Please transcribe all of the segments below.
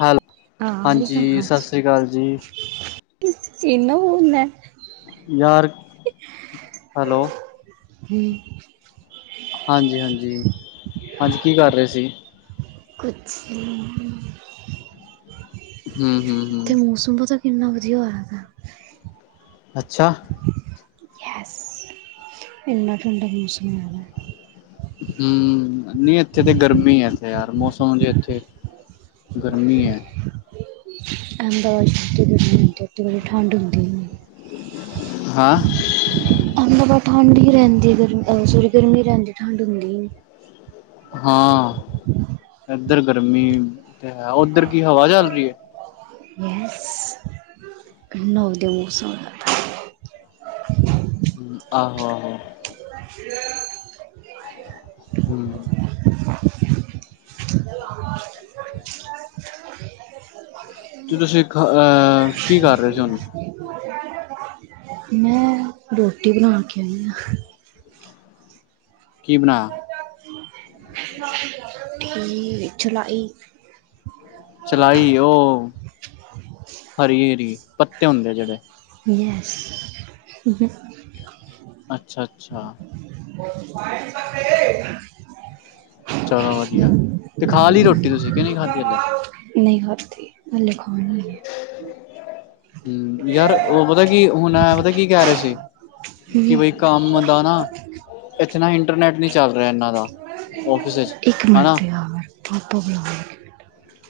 ਹੈਲ ਆਹ ਆਰੀ ਹਾਂਜੀ ਸਤਿ ਹਜ ਸ੍ਰੀ ਅਕਾਲ ਜੀ ਕਿ ਚੇਣਾ ਹੂ ਮੈ। ਯਾਰ ਹੈਲੋ। ਹਮ, ਹਾਂਜੀ, ਹਾਂਜੀ, ਹਾਂਜੀ, ਕੀ ਕਰ ਰਹੇ ਸੀ। ਕੁਛੀ ਨੀ। ਹਮ, ਹਮ, ਹਮ। ਕਿੰਨਾ ਵਧੀਆ ਹੋਆ ਦੇ। ਅੱਛਾ। ਯਸ ਇਨਾਂ ਠੰਡਾ ਮੌਸਮ ਹੈ। ਹਮ ਨਹੀਂ ਇੱਥੇ ਤੇ ਗਰਮੀ ਹੈੱਥੇ ਯਾਰ। ਹਰ ਮੌਸਮ ਦੇ ਇੱਥੇ ਗਰਮੀ ਹੈ। ਅਹਿਮਦਾਬਾਦ ਉਤੇ ਗਰਮੀ ਹੁੰਦੀ ਉੱਥੇ ਬੜੀ ਠੰਡ ਹੁੰਦੀ ਨੀ। ਹਾਂ। ਅਹਿਮਦਾਬਾਦ ਠੰਡ ਹੀ ਰਹਿੰਦੀ ਗਰ ਸੋਰੀ ਗਰਮੀ ਰਹਿੰਦੀ ਠੰਡ ਹੁੰਦੀ ਹੀ ਨਹੀਂ। ਹਾਂ ਇਧਰ ਗਰਮੀ। ਤੇ ਹੈ ਉੱਧਰ ਕੀ ਹਵਾ ਚੱਲ ਰਹੀ ਹੈ। ਯਸ ਏਨਾ ਵਧੀਆ ਮੋਸਮ ਹੋਆ ਦ ਹ ਆਹੋ ਆਹੋ। ਹ [inaudible] ਹਮ। [inaudible] [inaudible] ਤੇ ਤੁਸੀਂ ਅਹ ਕੀ ਕਰ ਰਹੇ ਸੀ ਹੁਣ? ਮੈਂ ਰੋਟੀ ਬਣਾ ਕੇ ਆਈ ਆ। ਕੀ ਬਣਾਇਆ। ਕੀ ਚਲਾਈ। ਚਲਾਈ ਉਹ ਹਰੀ ਹਰੀ ਪੱਤੇ ਹੁੰਦੇ ਆ ਜਿਹੜੇ। ਯੇਸ। ਅੱਛਾ, ਅੱਛਾ [inaudible] ਚਲੋ ਵਧੀਆ ਤੇ ਖਾ ਲਈ ਰੋਟੀ ਤੁਸੀਂ ਕਿ ਨਹੀਂ ਖਾਧੀ ਹਲੇ ਨਹੀਂ - ਹਲੇ ਖਾਣੀ ਹਮ ਏ। ਯਾਰ ਉਹ ਪਤਾ ਕੀ ਹੁਣ ਪਤਾ ਕੀ ਕਹਿ ਰਹੇ ਸੀ ਕਿ ਹਮ, ਬਈ ਕੰਮ ਦਾ ਨਾ। ਇੱਥੇ ਨਾ ਇੰਟਰਨੈਟ ਨੀ ਚੱਲ ਰਿਹਾ ਇਨਾਂ ਦਾ ੳਫਿਸ ਵਿੱਚ ਇੱਕ ਹਣਾ। ਮਿੰਟ ਯਾਰ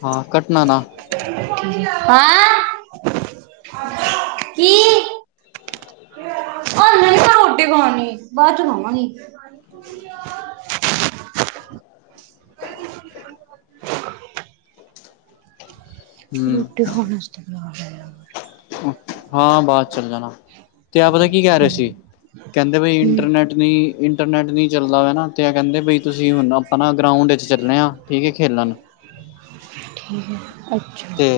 ਹਾਂ। ਕੱਟਣਾ ਨਾ ਠੀਕ, ਹੈਂ ਕੀ [unintelligible] ਹ [inaudible] ਰੋਟੀ ਖਾਣੀ ਬਾਅਦ ਚ ਖਾਵਾਂਗੀ। [inaudible] ਹਮ ਰੋਟੀ ਖਾਣ 'ਤੇ ਬਿਆਰ ਹੈਆ [inaudible] ਹਾਂ ਬਾਅਦ ਚੱਲ ਜਾ ਗਾ ਤੇ ਆ ਪਤਾ ਕੀ ਕਹਿ ਰਹੇ ਸੀ। ਕਹਿੰਦੇ ਬ ਹੂੰ ਇੰਟਰਨੈਟ ਨਹੀਂ ਇੰਟਰਨੈਟ ਨ ਚੱਲਦਾ ਵ ਨਾ ਤੇ ਕਹਿੰਦੇ ਬਈ ਤੁਸੀਂ ਹੁਣ ਆਪਣਾ ਗਰਾਊਂਡ ਈ ਚੱਲੇ ਆ ਠੀਕ ਹੈ ਖੇਲਣ ਠੀਕ ਹੈ ਅੱਛਾ ਤੇ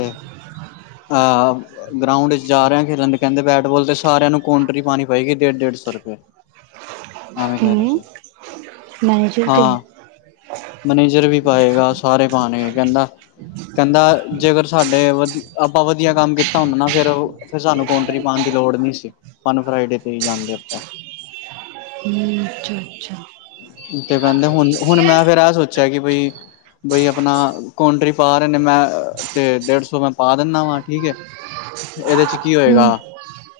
ਅਹ ਗਰਾਊਂਡ ਚ ਜਾ ਰਿਹਾ ਖੇਲਣ ਦੇ ਕਹਿੰਦੇ ਬੈਟਬਾਲ ਤੇ ਸਾਰਿਆਂ ਨੂੰ ਕਾਂਟਰੀ ਪਾਉਣੀ ਪਏਗੀ ਡੇਢ ਡੇਢ ਸੌ ਰੁਪਏ ਐਵੇ ਕਹਿ ਰਹਿ ਹੂੰ ਸੀ ਮੈਨੇਜਰ ਤੇ ਹਾਂ ਮਨੇਜਰ ਵੀ ਪਾਏਗਾ ਸਾਰੇ ਪਾਣੇ ਕਹਿੰਦਾ ਕਹਿੰਦਾ ਜੇਕਗਰ ਸਾਡੇ ਵਧੀ ਆਪਾਂ ਵਧੀਆ ਕੰਮ ਕੀਤਾ ਹੁੰਦਾ ਨਾ ਫੇਿਰ ਫਿਰ ਸਾਨੂੰ ਕੌਟਰੀ ਪਾਉਣ ਦੀ ਲੋੜ ਨੀ ਸੀ ਸਾਨੂੰ ਫਰਾਈਡੇ ਤੇ ਹੀ ਜਾਂਦੇ ਆਪ [unintelligible] ਹਮ ਅੱਛਾ ਅੱਛਾ ਤੇ ਕਹਿੰਦੇ ਹੁਣ ਹੁਣ ਮੈਂ ਫੇਿਰ ਆ ਸੋਚਿਆ ਕਿ ਬਈ ਬਈ ਆਪਣਾ ਕੰਟਰੀ ਪਾ ਰਹੇ ਨੇ ਮੈਂ ਤੇ ਡੇਢ ਸੌ ਮੈਂ ਪਾ ਦਿੰਦਾ ਵਾਂ ਠੀਕ ਹੈ ਇਹਦੇ ਚ ਕੀ ਹੋਏਗਾ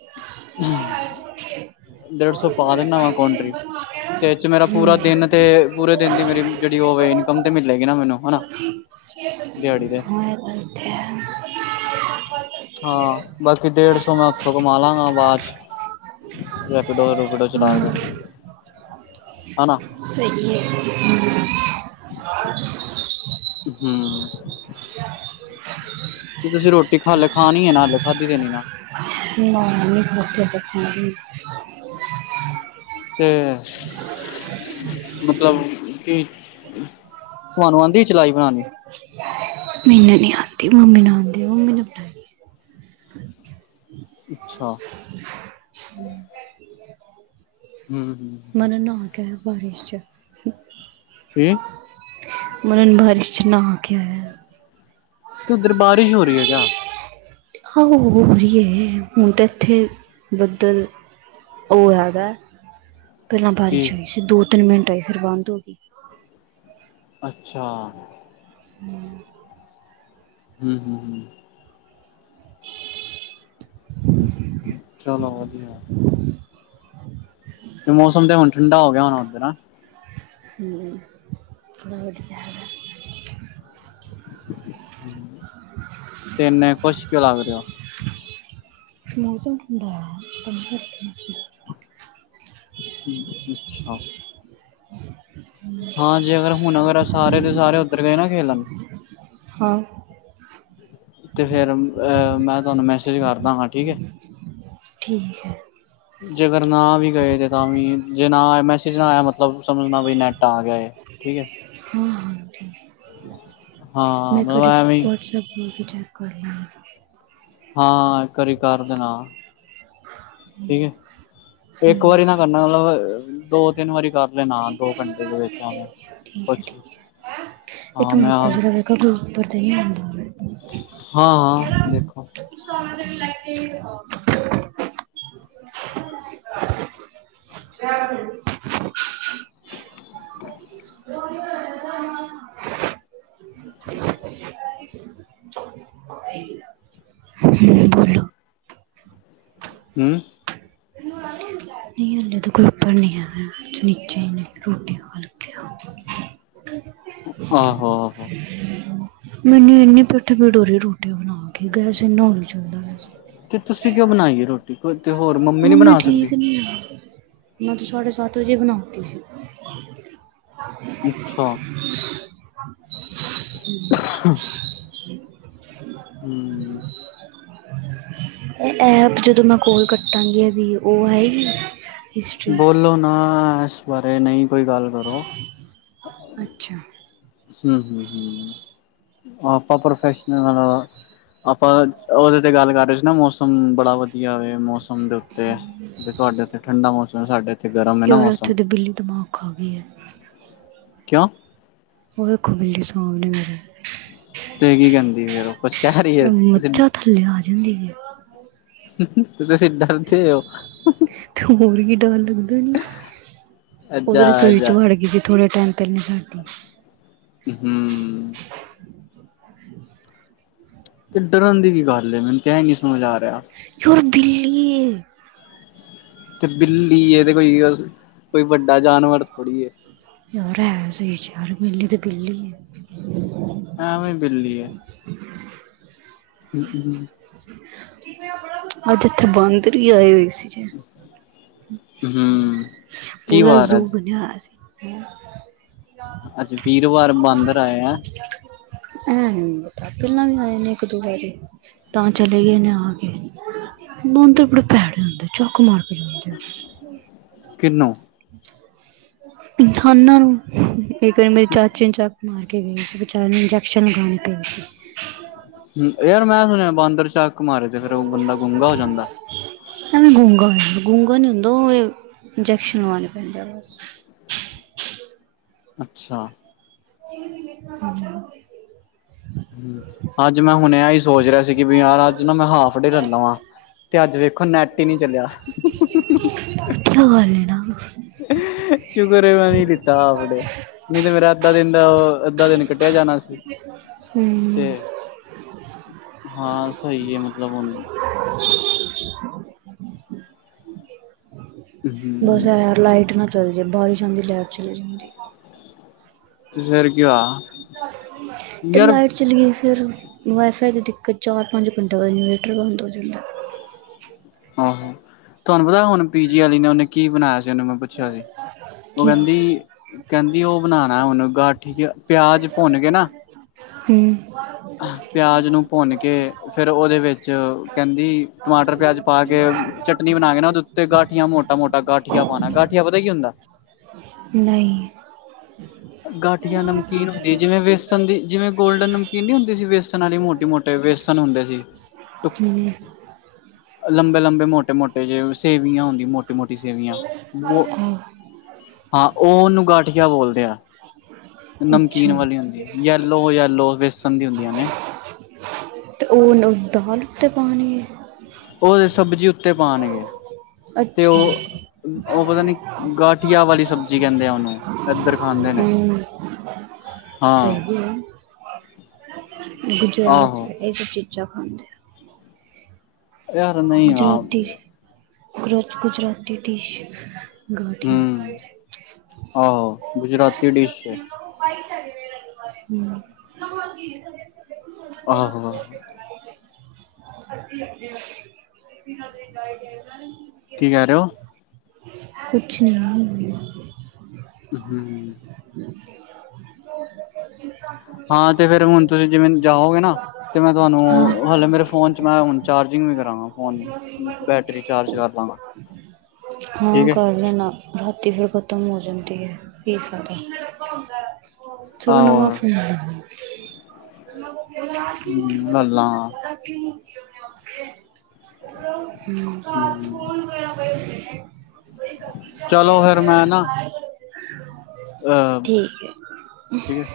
ਮਣਾ ਡੇਢ ਸੌ ਪਾ ਦਿੰਦਾ ਵਾਂ ਕੌਂਟਰੀ ਤੇ [unintelligible] ਮੇਰਾ ਪੂਰਾ ਦਿਨ ਤੇ ਪੂਰੇ ਦਿਨ ਦੀ ਮੇਰੀ ਜਿਹੜੀ ਉਹਵੇ ਇਨਕਮ ਤੇ ਮਿਲੇਗੀ ਨਾ ਮੈਨੂੰ ਹਨਾ ਦਿਹਾੜੀ ਤੇ ਹੋਰ ਬੱਠੇ ਹ ਹਾਂ ਬਾਕੀ ਡੇਢ ਸੌ ਮੈਂ ਉੱਥੋਂ ਕਮਾ ਲਾਂਗਾ ਬਾਵਾਦ ਚ ਰੈਪਿਡੋ ਰੂਪੀਡੋ ਚਲਾ ਕੇ ਹੂੰ ਹੈ ਨਾ ਸਹੀ ਹੈ ਹਮ ਤੇ ਤੁਸੀਂ ਰੋਟੀ ਖਾਲ ਖਾਣੀ ਹੈ ਨਾ ਹੱਲ ਖਾਧੀ ਦੇਣੀ ਨਾ ਨਾ ਹਾਲੇ ਨੀ ਖਦੀ ਹਾਲੇ ਖਾਣੀ ਹ ਤੇ ਮਤਲਬ ਕੀ ਤੁਹਾਨੂੰ ਅੰਦੀ ਮੈਨੂੰ ਨੀ ਯਦ ਅਤੇ ਮੰਮੀ ਨੇ ਆਉਦੀ ਮੰਮੀ ਨੇ ਬਣਾਏ ਅੱਛਾ ਹਮ ਹਮ ਮਨਨ ਨਹਾ ਬਾਰਿਸ਼ ਚ ਕੀ ਮਨਨ ਭਰੀਸ਼ ਨਹਾ ਕੇ ਤੇ ਉੱਧਰ ਬਾਰਿਸ਼ ਹੋ ਰਹੀ ਹੈ ਕਿਆ ਹਾਂ ਹੋ ਰਹੀ ਹੈ ਹੁਣ ਤਾਂ ਇੱਥੇ ਬੱਦਲ ਉਹ ਹੈਗਾ ਪਹਿਲਾਂ ਕੀ ਬਾਰਿਸ਼ ਆਈ ਸੀ ਦੋ ਤਿੰਨ ਘਿੰਟ ਆਈ ਫਿਰ ਬੰਦ ਹੋ ਗਈ ਅੱਛਾ ਹਮ ਹਮ ਹਮ ਹਮ [inaudible] ਚਲੋ ਵਧੀਆ [inaudible] ਤੇ ਮੌਸਮ ਤੇ ਹੁਣ ਠੰਡਾ ਹੋ ਗਿਆ ਹੋੁਣਾ ਉੱਧਰ ਆ ਹਮ ਬਹੁਤ ਗਿਆ ਹੈ ਤੇਨੇ ਖਸ਼ ਕਿਉ ਲਾਗ ਰਓ ਮੌਸਮ ਠੰਡਾ ਹੋਇਆ ਹਮ ਅੱਛਾ ਹਾਂ ਜੇ ਅਗਰ ਹੁਣ ਅਗਰ ਸਾਰੇ ਦੇ ਸਾਰੇ ਉੱਧਰ ਗਏ ਨਾ ਖੇਲਣ ਹਾਂ ਤੇ ਫੇਿਰ ਅਹ ਮੈਂ ਤੁਹਾਨੂੰ ਮੈਸੇਜ ਕਰਦਾ ਹਾਂ ਠੀਕ ਹੈ ਠੀਕ ਹੈ ਜੇ ਅਗਰ ਨਾ ਵੀ ਗਏ ਤੇ ਤਾਂ ਵੀ ਜੇ ਨਾ ਮੈਸੇਜ ਨਾ ਆਇਆ ਮਤਲਬ ਸਮਝਣਾ ਵੀ ਨੈਟ ਆ ਗਿਆ ਠੀਕ ਹੈ ਹਾਂ ਹਾਂ ਹਾਂ ਮੈਂ ਮਤਲਬ ਕਰ ਐਵੇਂ ਵਟਸਐਪ ਇਹ ਵੀ ਚੈੱਕ ਕਰ ਲੈਂਗੇ। ਹਾਂ ਘਰੇ ਕਰ ਦੇ ਨਾ ਠੀਕ ਏ। ਇੱਕ ਹਮ ਵਾਰੀ ਨਾ ਕਰਨਾ ਮਤਲਬ ਦੋ ਤਿੰਨ ਵਾਰੀ ਕਰ ਲੈਣਾ ਦੋ ਘੰਟੇ ਦੇ ਵਿੱਚ ਐਵੇਂ ਠੀਕ ਹੈ ਕੁਛ ਠੀਕ ਹਾਂ ਇਕ ਮਿੰਟ ਮੈਂ ਆ ਰੁੱਕੋ ਜਰਾ ਵੇਖਾ ਕੋਈ ਉਪਰ ਤੇ ਨ ਆਉਂਦਾ। ਹਾਂ- ਹਾਂ ਦੇਖੋ। [unintelligible] [inaudible] [inaudible] ਹਮ [inaudible] ਬਲੋ ਹਨਾ ਜਦੋਂ ਕੋਈ ਉਪਰ ਨ 'ਚ ਨੀਚੇ ਰੋਟੀ ਖਾਂ ਲਗੇ ਆ। ਆਹੋ ਆਹੋ। [inaudible] ਮੈਨੂੰ ਇਨੀ ਪਿੱਠ ਪੀੜ ਰਹੀ ਰੋਟੀ ਬਣਾ ਕੇ ਗੈਸ ਇੰਨਾ ਹੌਲੀ ਚਲਦਾ ਪਿਆ ਸੀ। ਤੇ ਤੁਸੀਂ ਕਿਉਂ ਬਣਾਈ ਹੈ ਰੋਟੀ ਤੇ ਹੋਰ ਨੀ ਮੰਮੀ ਬਣਾ ਸਕਦੀ ਠੀਕ ਨਹੀਂ ਆ। ਮੈਂ ਤੋਂ ਸਾਢੇ ਸੱਤ ਵਜੇ ਬਣਾਤੀ ਸੀ। ਅੱਛਾ ਹ [inaudible] ਹੂੰ ਇਹ ਐਪ ਜਦੋਂ ਮੈਂ ਕੋਲ ਕਟਾਂਗੀ ਦੀ ਉਹ ਆਏਗੀ। ਹਿਸਟਰੀ ਬੋਲੋ ਨਾ ਇਸ ਬਾਰੇ ਨਹੀਂ ਕੋਈ ਗੱਲ ਕਰੋ। ਅੱਛਾ ਹੂੰ -ਹੂੰ- ਹੂੰ ਆਪਾਂ ਪ੍ਰੋਫੈਸ਼ਨਲ ਆਲਾ। ਆਪਾਂ ਉਹਦੇ ਤੇ ਗੱਲ ਕਰ ਰਹੇ ਸੀ ਨਾ ਮੌਸਮ ਬੜਾ ਵਧੀਆ ਹੋ ਮੌਸਮ ਮੌਸਮ ਦੇ ਉੱਤੇ ਵੀ ਤੁਹਾਡੇ ਉੱਥੇ ਠੰਡਾ ਮੌਸਮ ਹੈ ਸਾਡੇ ਇੱਥੇ ਗਰਮ ਹੈ ਕਿ ਨਾ ਵਾਰ ਮੌਸਮ ਉੱਥੋਂ ਦੇ ਬਿੱਲੀ ਦਿਮਾਗ ਖਾ ਗਈ ਏ। ਕਿਉਂ ਉਹ ਦੇਖੋ ਬਿੱਲੀ ਸੌਣ ਡੀ ਮੇਰੀ ਤੇ ਕੀ ਕਹਿੰਦੀ ਫੇਰ ਉਹ ਕੁੱਛ ਕਹਿ ਰਹੀ ਹੈ ਤੁਸੀਂ ਮੱਝਾਂ ਥੱਲੇ ਆ ਜਾਂਦੀ ਹੈ [inaudible] ਸੀ ਡਰ ਤੇ ਹੋ। ਦ ਉਹੋਂ ਅੱਛਾ ਰਸੋਈ 'ਚ ਅੱਛਾ ਵੜ ਗਈ ਸੀ ਥੋੜੇ ਟਾਈਮ ਪਹਿਲੇ ਸਾ ਹੂੰ ਤੇ ਡਰਨ ਦੀ ਕੀ ਗੱਲ ਮੈਨੂੰ ਤੇ ਇਹ ਨੀ ਸਮਝ ਆ ਰਿਹਾ। ਛੋਰ ਬਿੱਲੀ ਏ। ਤੇ ਬਿੱਲੀ ਤੇ ਕੋਈ- ਕੋਈ ਵੱਡਾ ਜਾਨਵਰ ਥੋੜ੍ਹੀ ਯਾਰ ਹੈ ਸਹੀ ਯਾਰ ਬਿੱਲੀ ਤੇ ਬਿੱਲੀ ਏ। ਐਵੇ ਬਿਲੀ ਏ। [inaudible] [inaudible] [inaudible] ਅੱਜ ਇੱਥੇ ਬਾਂਦਰ ਹੀ ਆਏ ਹੋਏ ਸੀ ਜੇ ਹੂੰ ਕੀ ਪੂਰਾ ਵਾਰ ਜ਼ੂ ਅੱਜ ਬਣਿਆ ਸੀ। ਅੱਜ ਵੀਰਵਾਰ ਬਾਂਦਰ ਆਏ ਆ। ਇਹ ਨੀ ਪਤਾ ਪਹਿਲਾਂ ਵੀ ਆਏ ਨੇ ਇੱਕ ਦੁਪਹਿਰੀ ਤਾਂ ਚਲੇ ਗਏ ਨੇ ਆ ਕੇ ਬੰਦਰ ਬੜੇ ਭੈੜੇ ਹੁੰਦੇ ਚੱਕ ਮਾਰ ਕੇ ਜਾਂਦੇ। ਆ। ਕਿੰਨੋਂ ਇਨਸਾਨਾਂ ਨੂੰ ਇਹ ਕਰ ਮੇਰੇ ਚਾਚੇ ਨੂੰ ਚੱਕ ਮਾਰ ਕੇ ਗਏ ਸੀ ਬਚਾਰੇ ਨੂੰ ਇੰਜੈਕਸ਼ਨ ਲਗਾਣੇ ਪਏ ਸੀ। [inaudible] ਹੂੰ ਯਾਰ ਮੈਂ ਸੁਣਿਆ ਬਾਂਦਰ ਚੱਕ ਮਾਰੇ ਤੇ ਫੇਰ ਉਹ ਬੰਦਾ ਗੂੰਗਾ ਹੋ ਜਾਂਦਾ। ਐਵੇ ਗੂੰਗਾ ਹੋਇਆ ਗੂੰਗਾ ਨੀ ਹੁੰਦਾ ਉਹ ਇੰਜੈਕਸ਼ਨ ਲਵਾਣੇ ਪੈਂਦਾ ਵ [inaudible] ਅੱਛਾ। [unintelligible] ਹੁੰ। ਹੁੰ, ਅੱਜ ਮੈਂ ਹੁਨੇ ਏ ਈ ਸੋਚ ਰਿਹਾ ਸੀ ਕਿ ਵੀ ਯਾਰ ਅੱਜ ਨਾ ਮੈਂ ਹਾਫ ਡੇ ਲੈ ਲਦਾ ਵਾਂ। ਤੇ ਅੱਜ ਦੇੇਖੋ ਨੈਟ ਈ ਨਈ ਚੱਲਿਆ। [unintelligible] ਸ਼ੁਕਰ ਏ ਮੈਂ ਨੀ ਲਿੱਤਾ ਆਫ ਡੇ ਨੀ ਤੇ ਮੇਰਾ ਅੱਧਾ ਦਿਨ ਦਾ ਅ ਅੱਧਾ ਦਿਨ ਕੱਟਿਆ ਜਾਨਾ ਸੀ। ਹੂੰ। ਤੇ ਹਾਂ ਸਹੀ ਐ ਮਤਲਬ ਹੁਣ ਬਸ ਹਮ ਐ ਆਂ ਲਾਈਟ ਨਾ ਚੱਲ ਜੇ ਬਾਰਿਸ਼ ਆਂਦੀ ਲੈਟ ਚਲੀ ਜਾਂਦੀ। ਤੇ ਫੇਰ ਕੀ ਹੋਇਆ ਤੇ ਯਾਰ ਲਾਈਟ ਚਲੀ ਗਈ। ਫੇਰ ਵਾਈ ਫਾਈ ਦੀ ਦਿੱਕਤ ਚਾਰ ਪੰਜ ਘੰਟੇ ਬਾਅਦ ਇਨਵਰਟਰ ਬੰਦ ਹੋ ਜਾਂਦਾ। ਆਹੋ, ਤੁਹਾਨੂੰ ਪਤਾ ਹੁਨ ਪੀਜੀ ਵਾਲੀ ਨੇ ਉਹਨੇ ਕੀ ਬਨਾਂਇਆ ਸੀ, ਉਹਨੂੰ ਮੈਂ ਪੁੱਛਿਆ ਸੀ। ਉਹ ਕੀ ਹੂੰ ਕੇਂਦੀ-ਕੇਂਦੀ ਉਹ ਬਨਾਨਾ ਹਨੂੰ ਗਾਠੀ, ਪਿਆਜ ਭੁੰਨ ਕੇ ਨਾ ਹੂੰ। ਅਹ, ਪਿਆਜ ਨੂੰ ਭੁੰਨ ਕੇ, ਫੇਰ ਉਹਦੇ ਵਿੱਚ ਕੇਂਦੀ, ਟਮਾਟਰ ਪਿਆਜ ਪਾ ਕੇ ਚਟਨੀ ਬਨਾ ਕੇ ਨਾ ਉਹਦੇ ਉੱਤੇ ਗਾਠੀਆਂ ਮੋਟਾ-ਮੋਟਾ ਗਾਠੀਆ ਪਾਂਨਾ, ਗਾਠੀਆ ਪਤਾ ਕੀ ਹੁੰਦਾ। ਨਈ। ਗਾਠੀਆ ਨਮਕੀਨ ਹੁੰਦੀ ਏ ਜਿਵੇਂ ਵੇਸਨ ਦੀ, ਜਿਵੇਂ ਗੋਲਡਨ ਨਮਕੀਨ ਨੀ ਹੁੰਦੀ ਸੀ ਵੇਸਨ ਆਲੀ ਮੋਟੇ-ਮੋਟੇ ਵੇਸਨ ਹੁੰਦੇ ਸੀ। ਹੂੰ। ਲੰਬੇ-ਲੰਬੇ ਮੋਟੇ-ਮੋਟੇ ਜੇ ਸੇਵੀਆਂ ਹੁੰਦੀਆਂ ਮੋਟੀ-ਮੋਟੀ ਸੇਵੀਆਂ। ਬੋ, ਆਹੋ ਹਾਂ ਓਹਨੂੰ ਗਟ ਠੀਆ ਬੋਲਦੇ ਆ। ਨਮਕੀਨ ਅੱਛਾ ਵਾਲੀ ਹੁੰਦੀ, ਯੈਲੋ-ਯੈਲੋ ਵੇਸਨ ਦੀ ਹੁੰਦੀਆਂ ਨੇ। ਤੇ ਉਹਨੂੰ ਦਾਲ ਉਤੇ ਪਾਨੀ ਏ। ਉਹਦੇ ਸਬਜ਼ੀ ਉੱਤੇ ਪਾਨਗੇ। ਅੱਛਾ। ਨੀ ਗਾਠੀਆ ਵਾਲੀ ਸਬਜ਼ੀ ਕਹਿੰਦੇ ਆ ਉਹਨੂੰ ਇੱਧਰ ਖਾਂਦੇ ਨੇ ਹੂੰ, ਹਾਂ ਸਹੀ ਏ। ਗੁਜਰਾਤ ਚ ਆਹੋ ਇਹ ਸਭ ਚੀਜ਼ਾਂ ਖਾਂਦੇਏ। ਵਿਆਹ ਕਰਨਾ ਹੀ ਹੈਗਾ, ਹਾ। ਗੋਚ ਗੁਜਰਾਤੀ ਡਿਸ਼ ਗਾਠੀਆਂ। ਹਮ ਆਹੋ ਗੁਜਰਾਤੀ ਡਿਸ਼ ਐ। [unintelligible] ਆਹੋ। [unintelligible] ਕੀ ਕੇ ਰੇ ਓ। ਕੁਛ ਨਈ । ਹੁੰ। [inaudible] ਹਾਂ ਤੇ ਫੇਰ ਹੁਣ ਤੁਸੀਂ ਜਿਵੇਂ ਜਾਓਗੇ ਨਾ, ਤੇ ਮੈਂ ਤੁਹਾਨੂੰ ਹਾਲੇ ਮੇਰੇ ਫੋਨ 'ਚ ਮੈਂ ਹੁਣ ਚਾਰਜਿੰਗ ਫਿਰ ਕਰਾਂਗਾ ਫੋਨ, ਬੈਟਰੀ ਚਾਰਜ ਕਰ ਲਾਂ ਨਾ। ਹਾਂ ਕਰ ਲੈਨਾ। ਤੇ ਫਿਰ ਖਤਮ ਹੋ ਜਾਂਦੀ ਹੈ, ਫੇਰ ਸਾਡਾ ਜਦੋਂ ਆਹੋ ਨਵਾਂ ਫੋਨ [unintelligible] ਮਹੱਲਾ ਹਮ [unintelligible] ਚਲੋ, ਫੇਰ ਮੈਂ ਨਾ ਅਹ, ਠੀਕ ਹੈ। ਠੀਕ ਹੈ।